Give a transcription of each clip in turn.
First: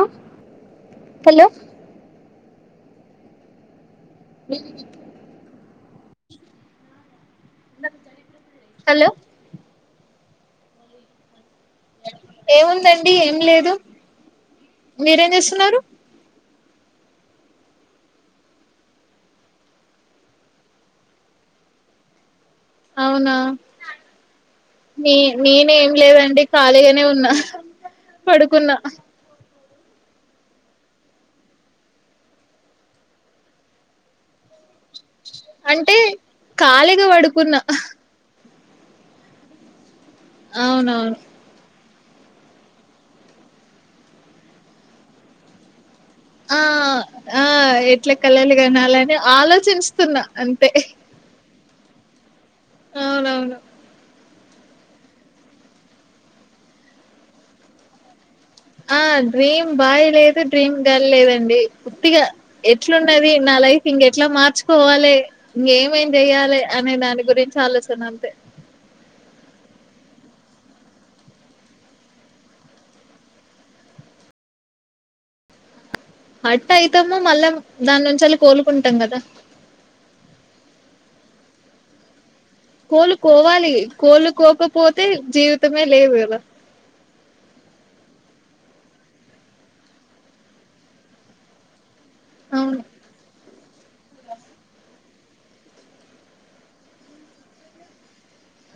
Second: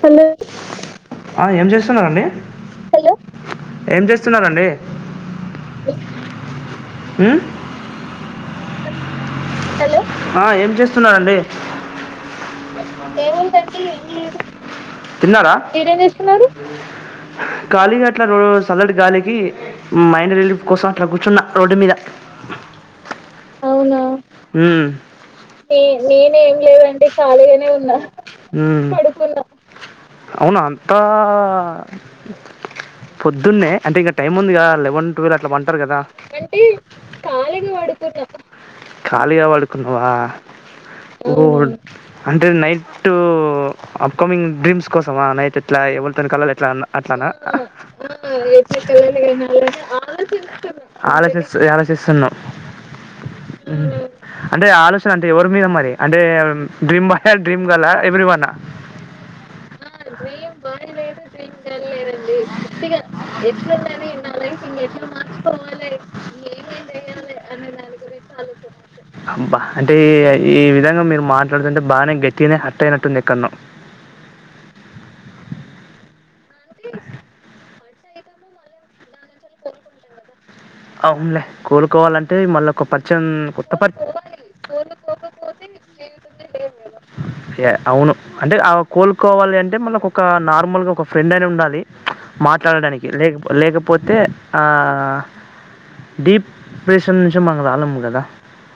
Hello ఆ hello ఏం చేస్తున్నారండి హలో ఏం చేస్తున్నారండి ఉమ్ హలో హలో ఆ ఏం చేస్తున్నారండి ఏముందండి ఏం లేదు మీరేం తిన్నారా చేస్తున్నారు ఖాళీగా అట్లా రో సల్లడ్ గాలికి మైండ్ రిలీఫ్ కోసం అట్లా కూర్చున్న రోడ్డు మీద అవునా నే నే నేనేం నేను లేదండి ఏం ఖాళీగానే లేదండి ఉన్నా ఖాళీగానే ఉన్నా పడుకున్నా పడుకున్నా అవునా అంతా పొద్దున్నే అంటే ఇంకా టైం ఉందికా లే వన్ టూవెల్ అట్లా వంటరు అంటే కదా ఖాళీగా పడుకున్నా ఖాళీగా వడుకున్నావా అవునవును ఓ అంటే నైట్ అప్కమింగ్ డ్రీమ్స్ కోసమా నైట్ ఎట్లా ఎవ కలలు ఆ ఎట్లా అట్లానా ఆ ఎట్లా కళలు కనాలని ఆలోచిస్తున్నా అంతే ఆలోచిస్ ఆలోచిస్తున్నవు అవునవును అంటే ఆలోచన అంటే ఎవరి మీద మరి అంటే డ్రీమ్ బాయా, డ్రీమ్ గర్లా, ఎవ్రీ వనా. ఆ డ్రీమ్ బాయ్ లేదు, డ్రీమ్ గర్ల్ లేదండి వుత్తిగా ఎట్లున్నది నా లైఫ్ ఇంకెట్లా మార్చుకోవాలే, ఇంకేమేం చెయాలే అనే దాని గురించి ఆలోచన అంతే ఆలోచన అంతే అబ్బా అంటే ఈ విధంగా మీరు మాట్లాడుతుంటే బాగానే గట్టిగానే హర్ట్ అయినట్టుంది ఎక్కడనో హట్ అయితము మళ్ళా దాని నుంచి ఎళ్ళి కోలుకుంటాం కదా అవునులే కోలుకోవాలం కోలుకోవాలి కోలుకోకపోతే జీవితమే లేదు కదా. యా అవును అంటే ఆ కోలుకోవాలి అంటే మనకు ఒక నార్మల్గా ఒక ఫ్రెండ్ అని ఉండాలి. అవును మాట్లాడడానికి లేక లేకపోతే ఆ డిప్ ప్రేషన్ నుంచి మనం రాలేము కదా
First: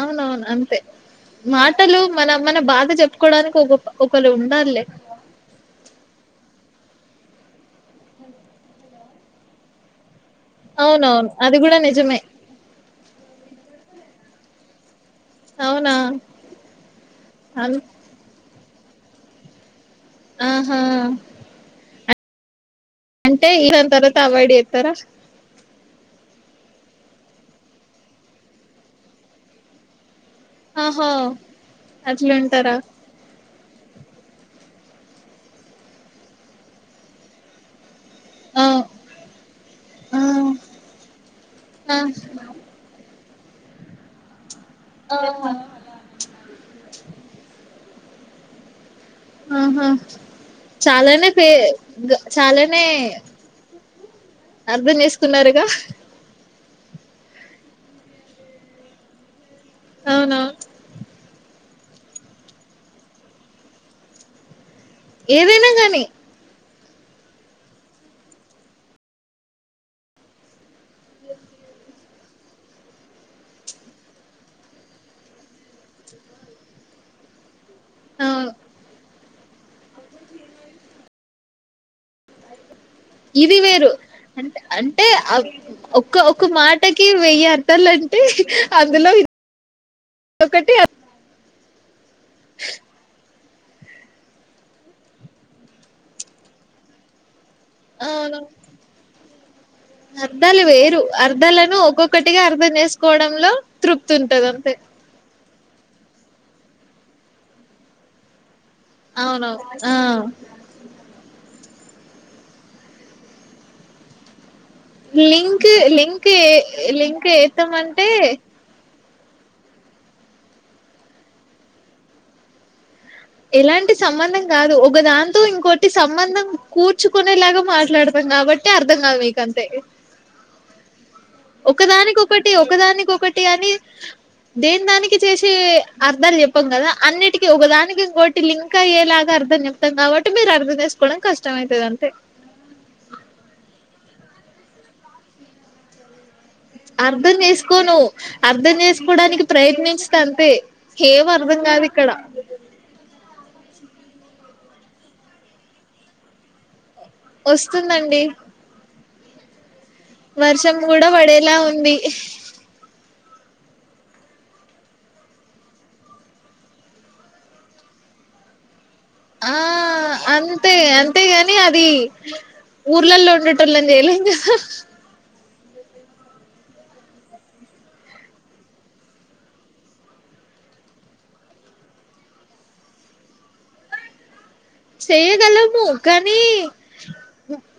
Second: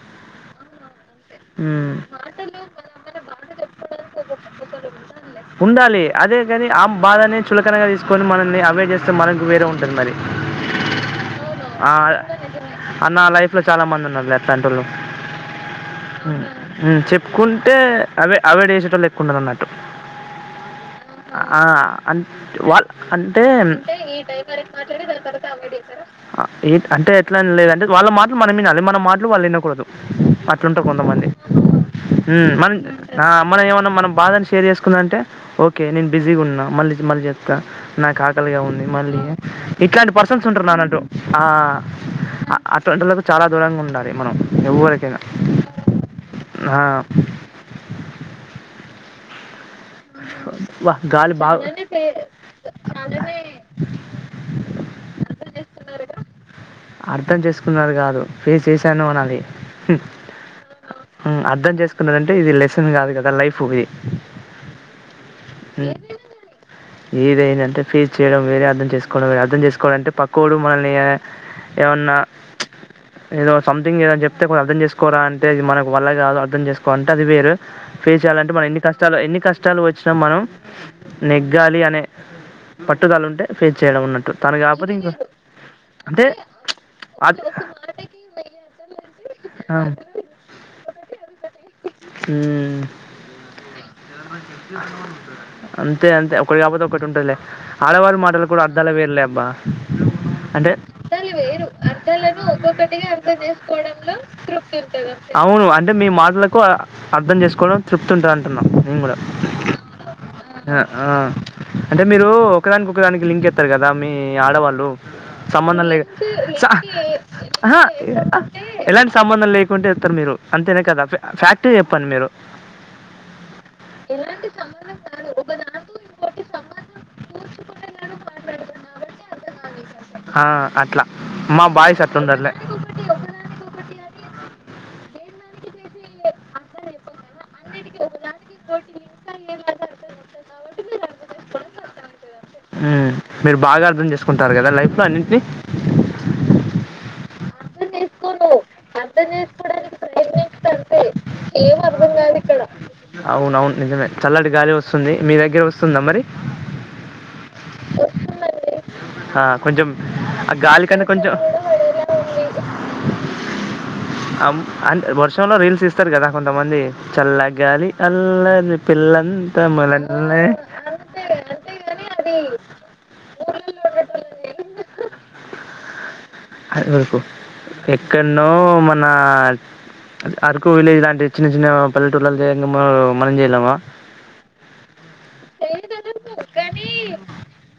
అవునవును అంతే హ్మ్. మాటలు మన మన బాధ చెప్పుకోవడానికి ఒక ఒకలు ఉండాలే ఉండాలి అదే కానీ ఆ బాధనే చులకనగా తీసుకొని మనల్ని అవైడ్ చేస్తే మనకు వేరే ఉంటది మరి అవునవును అది కూడా ఆ నిజమే అ నా లైఫ్ లో చాలా మంది ఉన్నారు. అట్లాంటోలు అవునా ఉమ్ చెప్పుకుంటే అన్ అవే అవైడ్ చేసే టోలు ఎక్కువ ఉన్నరన్నట్టు ఆహా ఆ అంటే వాళ్ అంటే ఈ దాని తర్వాత అవాయిడ్ చేస్తారా ఆ ఏ అంటే ఎట్లా లేదు అంటే వాళ్ళ మాటలు మనం వినాలి మన మాటలు వాళ్ళు వినకూడదు అట్లుంటా ఆహా కొంతమంది అట్లుంటారా మనం మనం ఏమన్నా మనం బాధని షేర్ చే చెతుందంటే ఓకే నేను బిజీగా ఉన్నా మళ్ళీ మళ్ళీ చెస్తా నాకు ఆకలిగా ఆ ఉంది మళ్ళీ ఇట్లాంటి ఆ పర్సన్స్ ఉంటారున్నంటు ఆ ఆ అటువంటి చాలా దూరంగా ఉండాలి మనం ఆ ఎవ్వరికైనా ఆహా అబ్బా! చాలానే గాలి పే బా చాలానే అర్థం చేసుకున్నారుగా అర్థం చేసుకున్నారు గాదు ఫేస్ చేశాను అనాలి అవునవును అర్ధం చేస్త చేసుకున్నదంటే ఇది లెసన్ కాదు కదా లైఫ్ ఇది ఏదైనా గాని ఏదేయినా అంటే ఫెస్ చేయడం వేరే అర్థం చేసుకోవడం వేరే అర్థం చేసుకోవడం అంటే పక్కోడు మనల్ని ఏమన్నా ఏదో సంథింగ్ ఏదో చెప్తే కొంచం అర్థం చేసుకోరా అంటే ఇది మనకు వల్ల కాదు అర్థం చేసుకోవా లంటే అది వేరు ఫేస్ అవును చేయాలంటే మన ఎన్ని కష్టాలు ఎన్ని కష్టాలు వచ్చినా మనం నెగ్గాలి అనే పట్టుదల ఉంటే ఇది ఫేస్ వేరు చేయడం ఉన్నట్టు అ తను కాకపోతే అంటే ఇంకో ఒ అంటే ఒక్క మాటకి అది వెయ్య అర్థ అంటే అందులో ఆ ఒకటి మ్ అంతే అంతే ఒకటి కాకపోతే ఒకటి ఉంటదిలే ఆడవాళ్ళ అవును మాటలు కూడా అర్ధాలు వేరలే బా అర్థాలు అంటే వేరు అర్ధాలు వేరు అర్థాలను ఒక్కొక్కటిగా అర్ధాలను అర్థం ఒక్కొక్కటిగా అర్ధం చేసుకోవడంలో తృప్తి చేసుకోవడంలో ఉంటది అంతే తృప్తిఉంటాది అంతే అవును అంటే మీ మాటలకు అర్థం చేసుకోవడం తృప్తుంటది అంటున్నా కూడా అవునవు ఆ ఆ ఆ అంటే మీరు ఒకదానికి ఒకదానికి లింక్ ఎస్తారు కదా మీ ఆడవాళ్ళు లింక్ సంబంధం లేని లింక్ లింక్ ఆహా ఏత్తామంటే సంబంధం లేకుంటే ఇస్తారు మీరు అంతేనే కదా ఫ్యాక్ట చెప్పండి మీరు ఎలాంటి సంబంధం గాదు ఒకదాంతో ఇంకోటి సంబంధం కూర్చుకునేలాగా మాట్లాడతాం కాబట్టి బట్టే అర్ధంగా దు మీక్ అంతే ఆ! అట్లా మా బాయ్స్ ఒకదానీ అట్లుండరులే. ఒకటి ఒకదానీ ఒకటి అని దేని దానికి చేసి అర్థాలు చెప్పాం గదా అన్నిటికి ఒకదానికి ఇంకోటి లింక అయేలాగా అర్థం చెప్తాం కాబట్టి అంటే మీరు అర్థం చేసుకోవడం కష్టం అయితది అంతే కుంటారు గదా లైఫ్లో అన్నింటినీ అర్ధం చేసుకోను అర్ధం చేసుకోడానికి ప్రయత్నించుత అంతే ఏం అర్థం కాదు ఇక్కడ అవునవును నిజమే చల్లటి గాలి వస్తుంది. మీ దగ్గర వస్తుందా మరి వస్తుందండి ఆ కొంచం వర్షం గూడా పడేలా ఉంది అమ్ అడ్ వర్షంలో రీల్స్ ఇస్తారు గదా కొంతమంది చల్లగ్గాలి అల్లరి ఆ పిల్లంతా మన్లన్నే అంతే అంతేగాని అది ఊర్లల్లో ఉండటళం చేయలేం గా అది వరకు ఎక్కడనో మనా అరకు విలేజ్ లాంటి చిన్న చిన్న పల్లెటూళ్ళలో చేయంగా మనం చేయలేమా చేయగలము కానీ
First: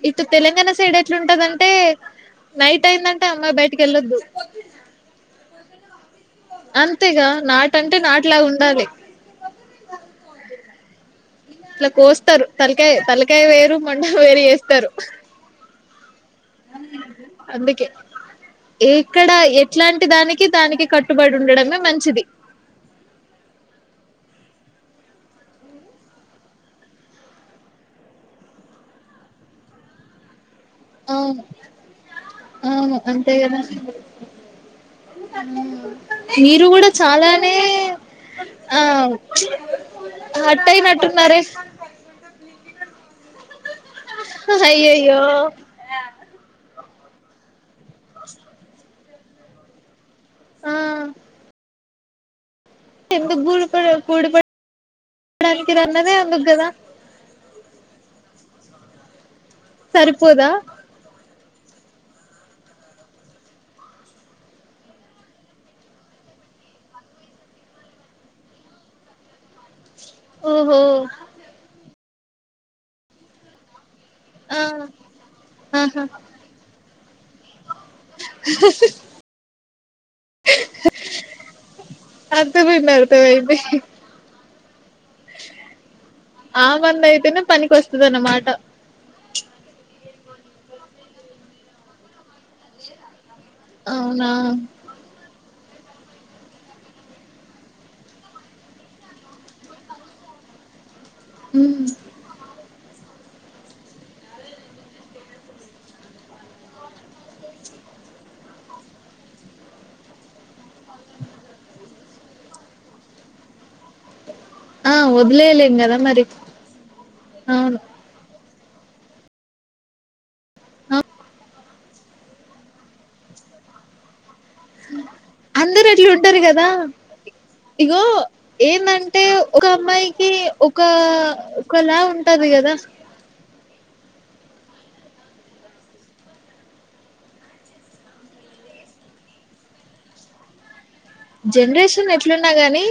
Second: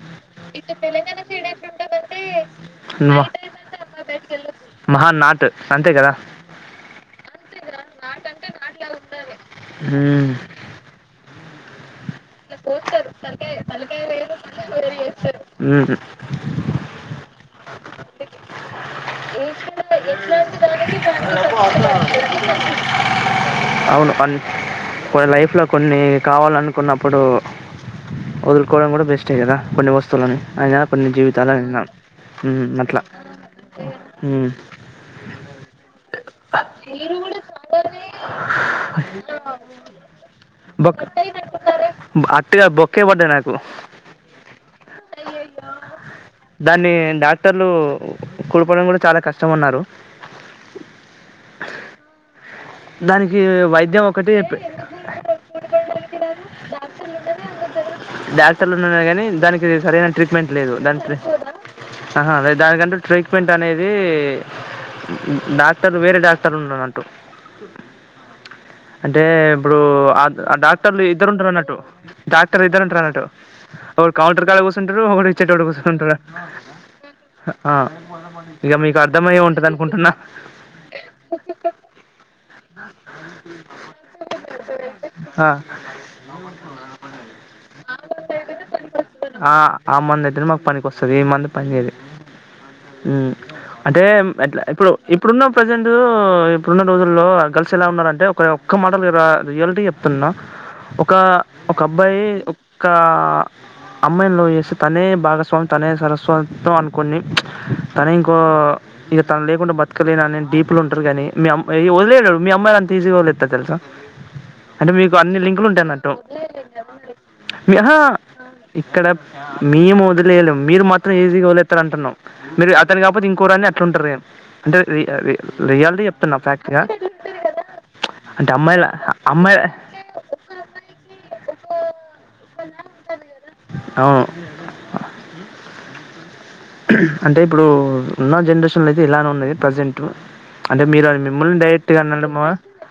ఇటు తెలంగాణ సైడ్ ఎట్లుంటది అంటే నైట్ అయిందంటే అమ్మాయి బయటకి వెళ్ళొద్దు మహా నాట్ అంతే గదా అంతేగా నాట్ అంటే నాట్ లాగా ఉండాలి ఉమ్ ఇట్ల కోస్తారు తలకాయ తలకాయ వేరు మొండం వేరు వేస్తారు మ్మ్ హు అందుకే ఎక్కడ ఎట్లాంటి దానికి దానికి కట్ కట్టుబడి ఉండడమే మంచిది అవును మన్ లైఫ్ లో కొన్ని కావాలనుకున్నప్పుడు వదులుకోవడం కూడా బెస్టే కదా కొన్ని వస్తువులని అయిన కొన్ని అవును జీవితాలన్నా మ్మ్ అవును అట్లా అంతే కదా మ్మ్ మీరు కూడా చాలానే ఆ హట్ బొక్ అయినట్టున్నారే అట్టుగా బొక్కే పడ్డాది నాకు అయ్యయ్యో దాన్ని డాక్టర్లు కుల్పడం కూడా చాలా కష్టం అన్నారు ఆ దానికి ఎందుకు బుడపడం వైద్యం ఒకటి బుడుపడ్ [unintelligible] క్టర్అన్నదే అందుకు గద డాక్టర్లు ఉన్నారు గానీ దానికి సరైన సరిపోదా ట్రీట్మెంట్ లేదు దానికి ఆహా అద దానికంటు ట్రీట్మెంట్ అనేది డాక్టర్ వేరే డాక్టర్ ఉన్నారు అంటరు అంటే ఇప్పుడు ఆ ఆ ఓహో డాక్టర్లు ఇద్దరు ఉంటారు అన్నట్టు డాక్టర్ ఇద్దరుంటారు అన్నట్లు ఒకరు కౌంటర్ కాడా ఆ కూర్సుంట్రారు ఒకడు ఇచ్చేటోడు ఆహా కూసుంటారు ఆ ఇగ మీకు అర్థమయ్యే ఉంటది అనుకుంటున్నా అర్థమైంది అర్థమైంది [unintelligible] అయితే ఆ మంద అయితేనే పనికి వస్ ఆ ఆ మందు అయితేనే మాకు పనికి వస్తది ఈ మందు పని చేయది మ్మ్ అంటే అవునా మ్మ్ అట్లా ఇప్పుడు ఇప్పుడున్న ప్రజెంట్ ఇప్పుడున్న రోజుల్లో గర్ల్స్ ఎలా ఉన్నారంటే ఒక ఒక్క మాట రిర రియలిటీ చెప్తున్నా ఒక ఉమ్ ఒక అబ్బాయి ఒక్ కా అమ్మాయి నీ లవ్ చేస్తే తనే భాగస్వామి తనే స్వరస్తం అనుకు కొన్ని కానీ ఇంకో ఇగ తను లేకుండా బతకలేను అనే డీప్లు ఉంటారు కాని వదిలేడు మీ అమ్మాయిలు అంత ఈజీగా వదిలెత్తారు తెలుసా అంటే ఆ మీకు అన్ని లింకులు వదిలేయలేం ఉంటాయి కద అన్నట్టు మరి అవును ఆహా ఇక్కడ మేము వదిలేయాలెం మీరు అ మాత్రం ఈజీగా వదిలేత్ త్తారు అంటున్నాం మీరు అతని కాకపోతే ఇంకోడు అని అట్లుంటారు అంటే రి రి అందరు రియాలిటీ అట్లు చెప్తున్నా ఉంటారు కదా ఫ్యాక్ట్గా ఇగో అంటే అమ్మాయిల ఏమంటే అమ్మాయి ఒక అమ్మాయికి ఒక ఒకలా ఉన్ టది గదా అవును అంటే ఇప్పుడు ఉన్న జనరేషన్లో అయితే ఇలానే ఉన్నది ప్రజెంట్ అంటే మీరు మిమ్మల్ని డైరెక్ట్గా జనరేషన్ ఎట్లున్నా అనడమా గాని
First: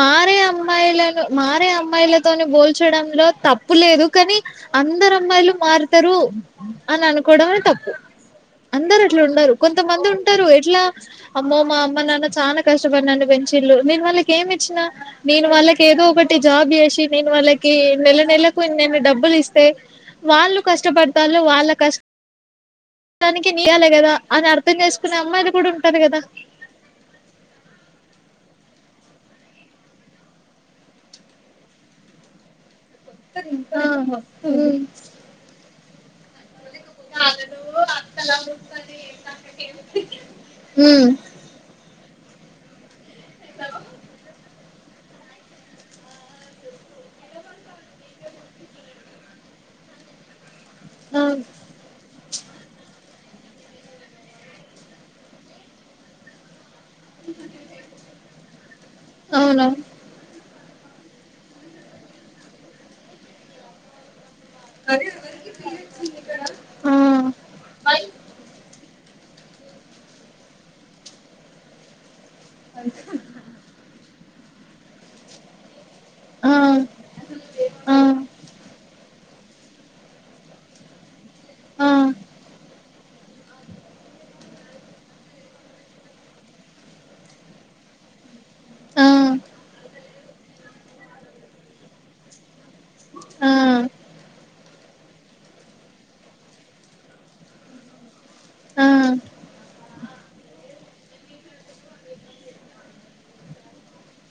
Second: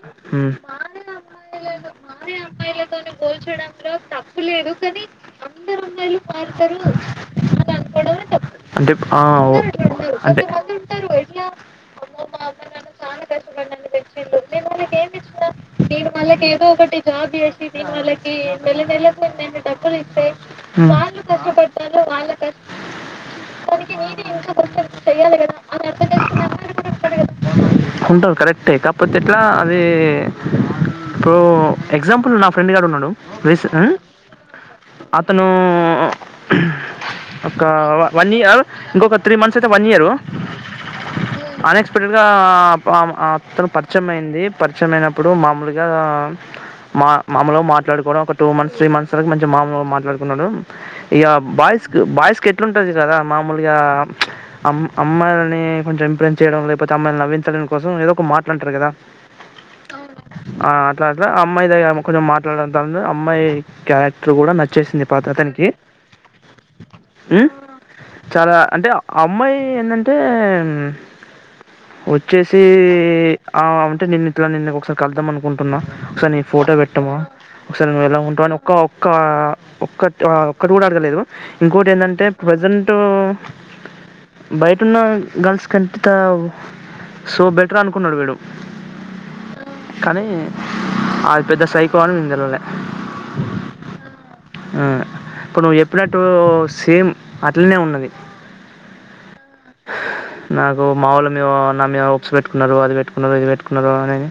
మారే అమ్మాయిలను మారే అమ్మాయిలతోని బో పోల్చడంలో తప్ తప్పు లేదు కానీ అందరు అమ్మాయిలు మారుతారు అని అనుకోవడమే తప్పు అంటే అందరు అట్ల ఆ ఉన్నారు ఓ కొంతమంది ఉంటారు అంటే ఎట్లా అమ్మో మా అమ్మ నాన్న చానా కష్టపడి నన్ను పెంచిల్లు నేను వాళ్ళకి ఏమి ఇచ్చిన నేను వాళ్ళకి ఏదో ఒకటి జాబ్ చేసి నేను వాళ్ళకి ఈ నెలకి నెలకు ఇన్ నేను డబ్బులు ఇస్తే వాళ్ళు కష్టపడతాళ్ళు వాళ్ళ కష్ట దానికి నీయ్యాలే కదా అని అర్థం చేసుకునే అమ్మాయిలు కూడా ఉంటారు కదా ఉంటరూ కరెక్టే కాకపోతే ఎట్లా అది ఓ ఎక్సంపుల్ నా ఫ్రెండ్ గాడు ఉన్నాడు ఆ వేసునా ఉమ్ అతను ఒక వన్ ఇయర్ ఇంకొక త్రీ మంత్స్ అయితే వన్ ఇయరు ఉమ్ అన్ ఎక్స్పెక్టెడ్ అతను పరిచయం అయింది పరిచయం అయినప్పుడు మామూలుగా మా మామలుగా మాట్లాడుకోవడం ఒక టూ మంత్స్ త్రీ మంత్స్ వరకు మంచి మామలు మాట్లాడుకున్నారూ ఆ ఇగ బాయ్స్ బాయ్స్ కేట్లు ఉంటది కదా మామలుగా అమ్మాయిలని కొంచెం ఇంప్రెస్స్ చేయ లే [unintelligible] నవ్వించడా కోసం ఏదో ఒక మాట్లాంటారు కదా అవునా ఆ అట్లా అట్లా అమ్మాయి దగ్గర కొంచెం మాట్లాడడం ఆ అమ్మాయి క్యా కూడా నచ్చేసింది పాత అతనికి ఆ చాలా అంటే అమ్మాయి ఎందంటే వచ్చేసి ఆ అంటే నేను ఇట్లా నిన్ని ఒకసారి కలుదాం అనుకుంటున్నా ఒకసారి నీ ఆ ఫోటో పెట్టవ ఒకసారి ఆ నువ్వు ఎలా ఆ ఉంటాని ఒ ఒక్క ఒక్క ఒక్కటి కూడా అడగలేదు ఇంకోటి ఏంటంటే ప్రజెంట్ అ బయటన్న గర్ల్స్ కంటే సో బెటర్ అనుకున్నాడు వీడు ఆ కానీ అది పెద్ద సైకో అని [unintelligible] తెలలే ఆ ఇప్పుడు నువ్వు చెప్పినట్టు సేమ్ అట్లనే ఉన్నది ఆ నాకు మా వాళ్లు మే నా ఉప్స్ పెట్టుకున్నారు అది పెట్టుకున్నారు ఇది పెట్టుకున్నారు అనీ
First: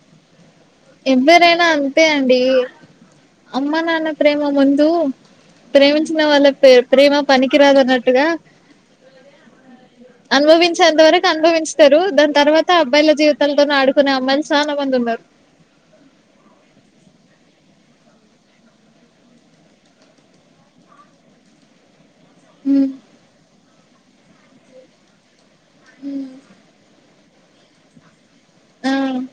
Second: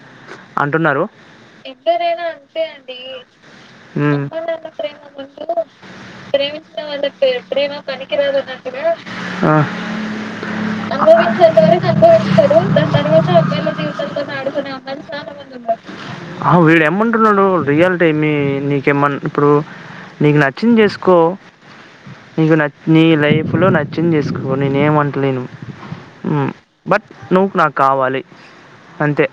అంటున్నారు ఎవ్వరైనా అంతే అండి అమ్మ నాన్న ప్రేమ ముందు ప్రేమించిన వాళ్ళ ప్రే ప్రేమ [unintelligible] ప్రేమ పనికిరాదన్నట్టుగా పనికిరాదు అన్నట్టుగా అనుభవించేంత వరకు అనుభవించుతారు దాని తర్వాత అబ్బాయిల జీవితాలతోనే ఆడుకునే అమ్మాయిలు చాలా మంది ఉన్నారు [unintelligible] ఆ వీడు ఎమ డు రియాలిటీ ఏమి నీకేమన్నా ఇప్పుడు నీకు నచ్చింది చేసుకో హ్మ్ నీ లైఫ్ లో నచ్చింది చేసుకో నేనే ఏమంటలేను బట్ నువ్ నాకు కావాలి ఆ అంతే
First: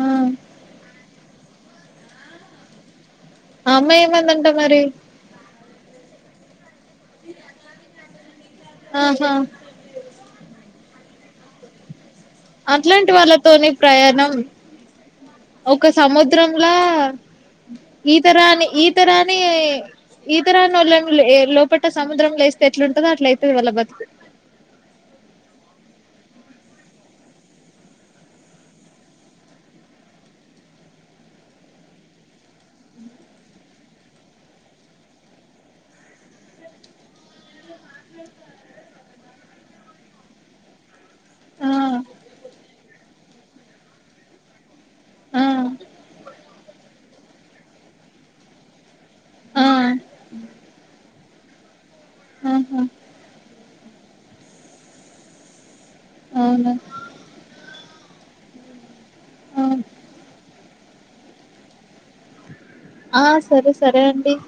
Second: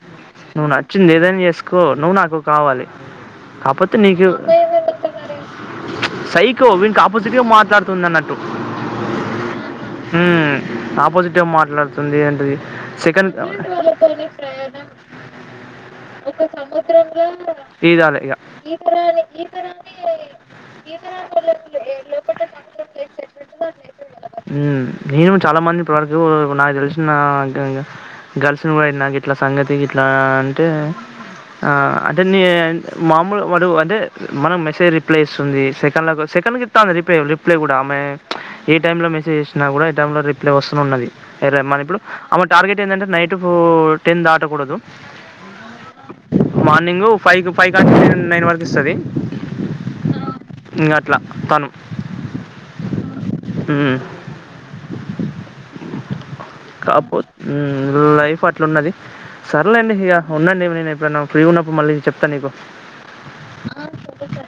ఆ నువ్వు నచ్చింది ఏదైనా చేసుకో నువ్వు నాకు కావాలి అమ్మా కాకపోతే నీకు ఏమందింటా మరి సైకో వీనికి ఆపోజిట్గా మాట్లాడుతుంది అన్నట్టు ఆహా ఆపోజిట్ మాట్లాడు తుంది అట్లాంటి వాళ్ళతోని ప్రయాణం ఒక సముద్రంలా [unintelligible] ఈతరాని ఈతరాని ఈతరాని వాళ్ళని లోపట సముద్రంలో ఎస్తే ఎట్లుంటందో అట్ల అయితే వాళ్ళ బతుక నేను చాలా మంది ఇప్పవరకు నాకు తెలిసిన గర్ల్స్ కూడ అయింది నాకు ఇట్లా సంగతి ఇట్లా అంటే ఆ అంటే మామూలు వాడు అంటే మనం మెసేజ్ రిప్లై ఇస్తుంది సెకండ్ రిప్లై కూడా ఆమె ఏ టైమ్ లో మెసేజ్ చేచ్చినా కూడా టై లో రిప్లై వస్తు ఉన్నది ఆ మని ఇప్పుడు ఆ టార్గెట్ ఏంటంటే నైట్ టెన్ దాటకూడదు ఆ మార్నింగు ఫైవ్ ఫైవ్ కానీ నైన్ వరకు ఇస్తుది ఆ ఇంకా అట్ల తను ఆహా హు అవునా [unintelligible] లైఫ్ అట్లున్నది సర్లేండి ఇక ఉన్నాం ఏమి నేను ఇప్పు ఫ్రీ ఉన్నప్పుడు మళ్ళీ చెప్తాను నీకు ఆ సరే సరే అండి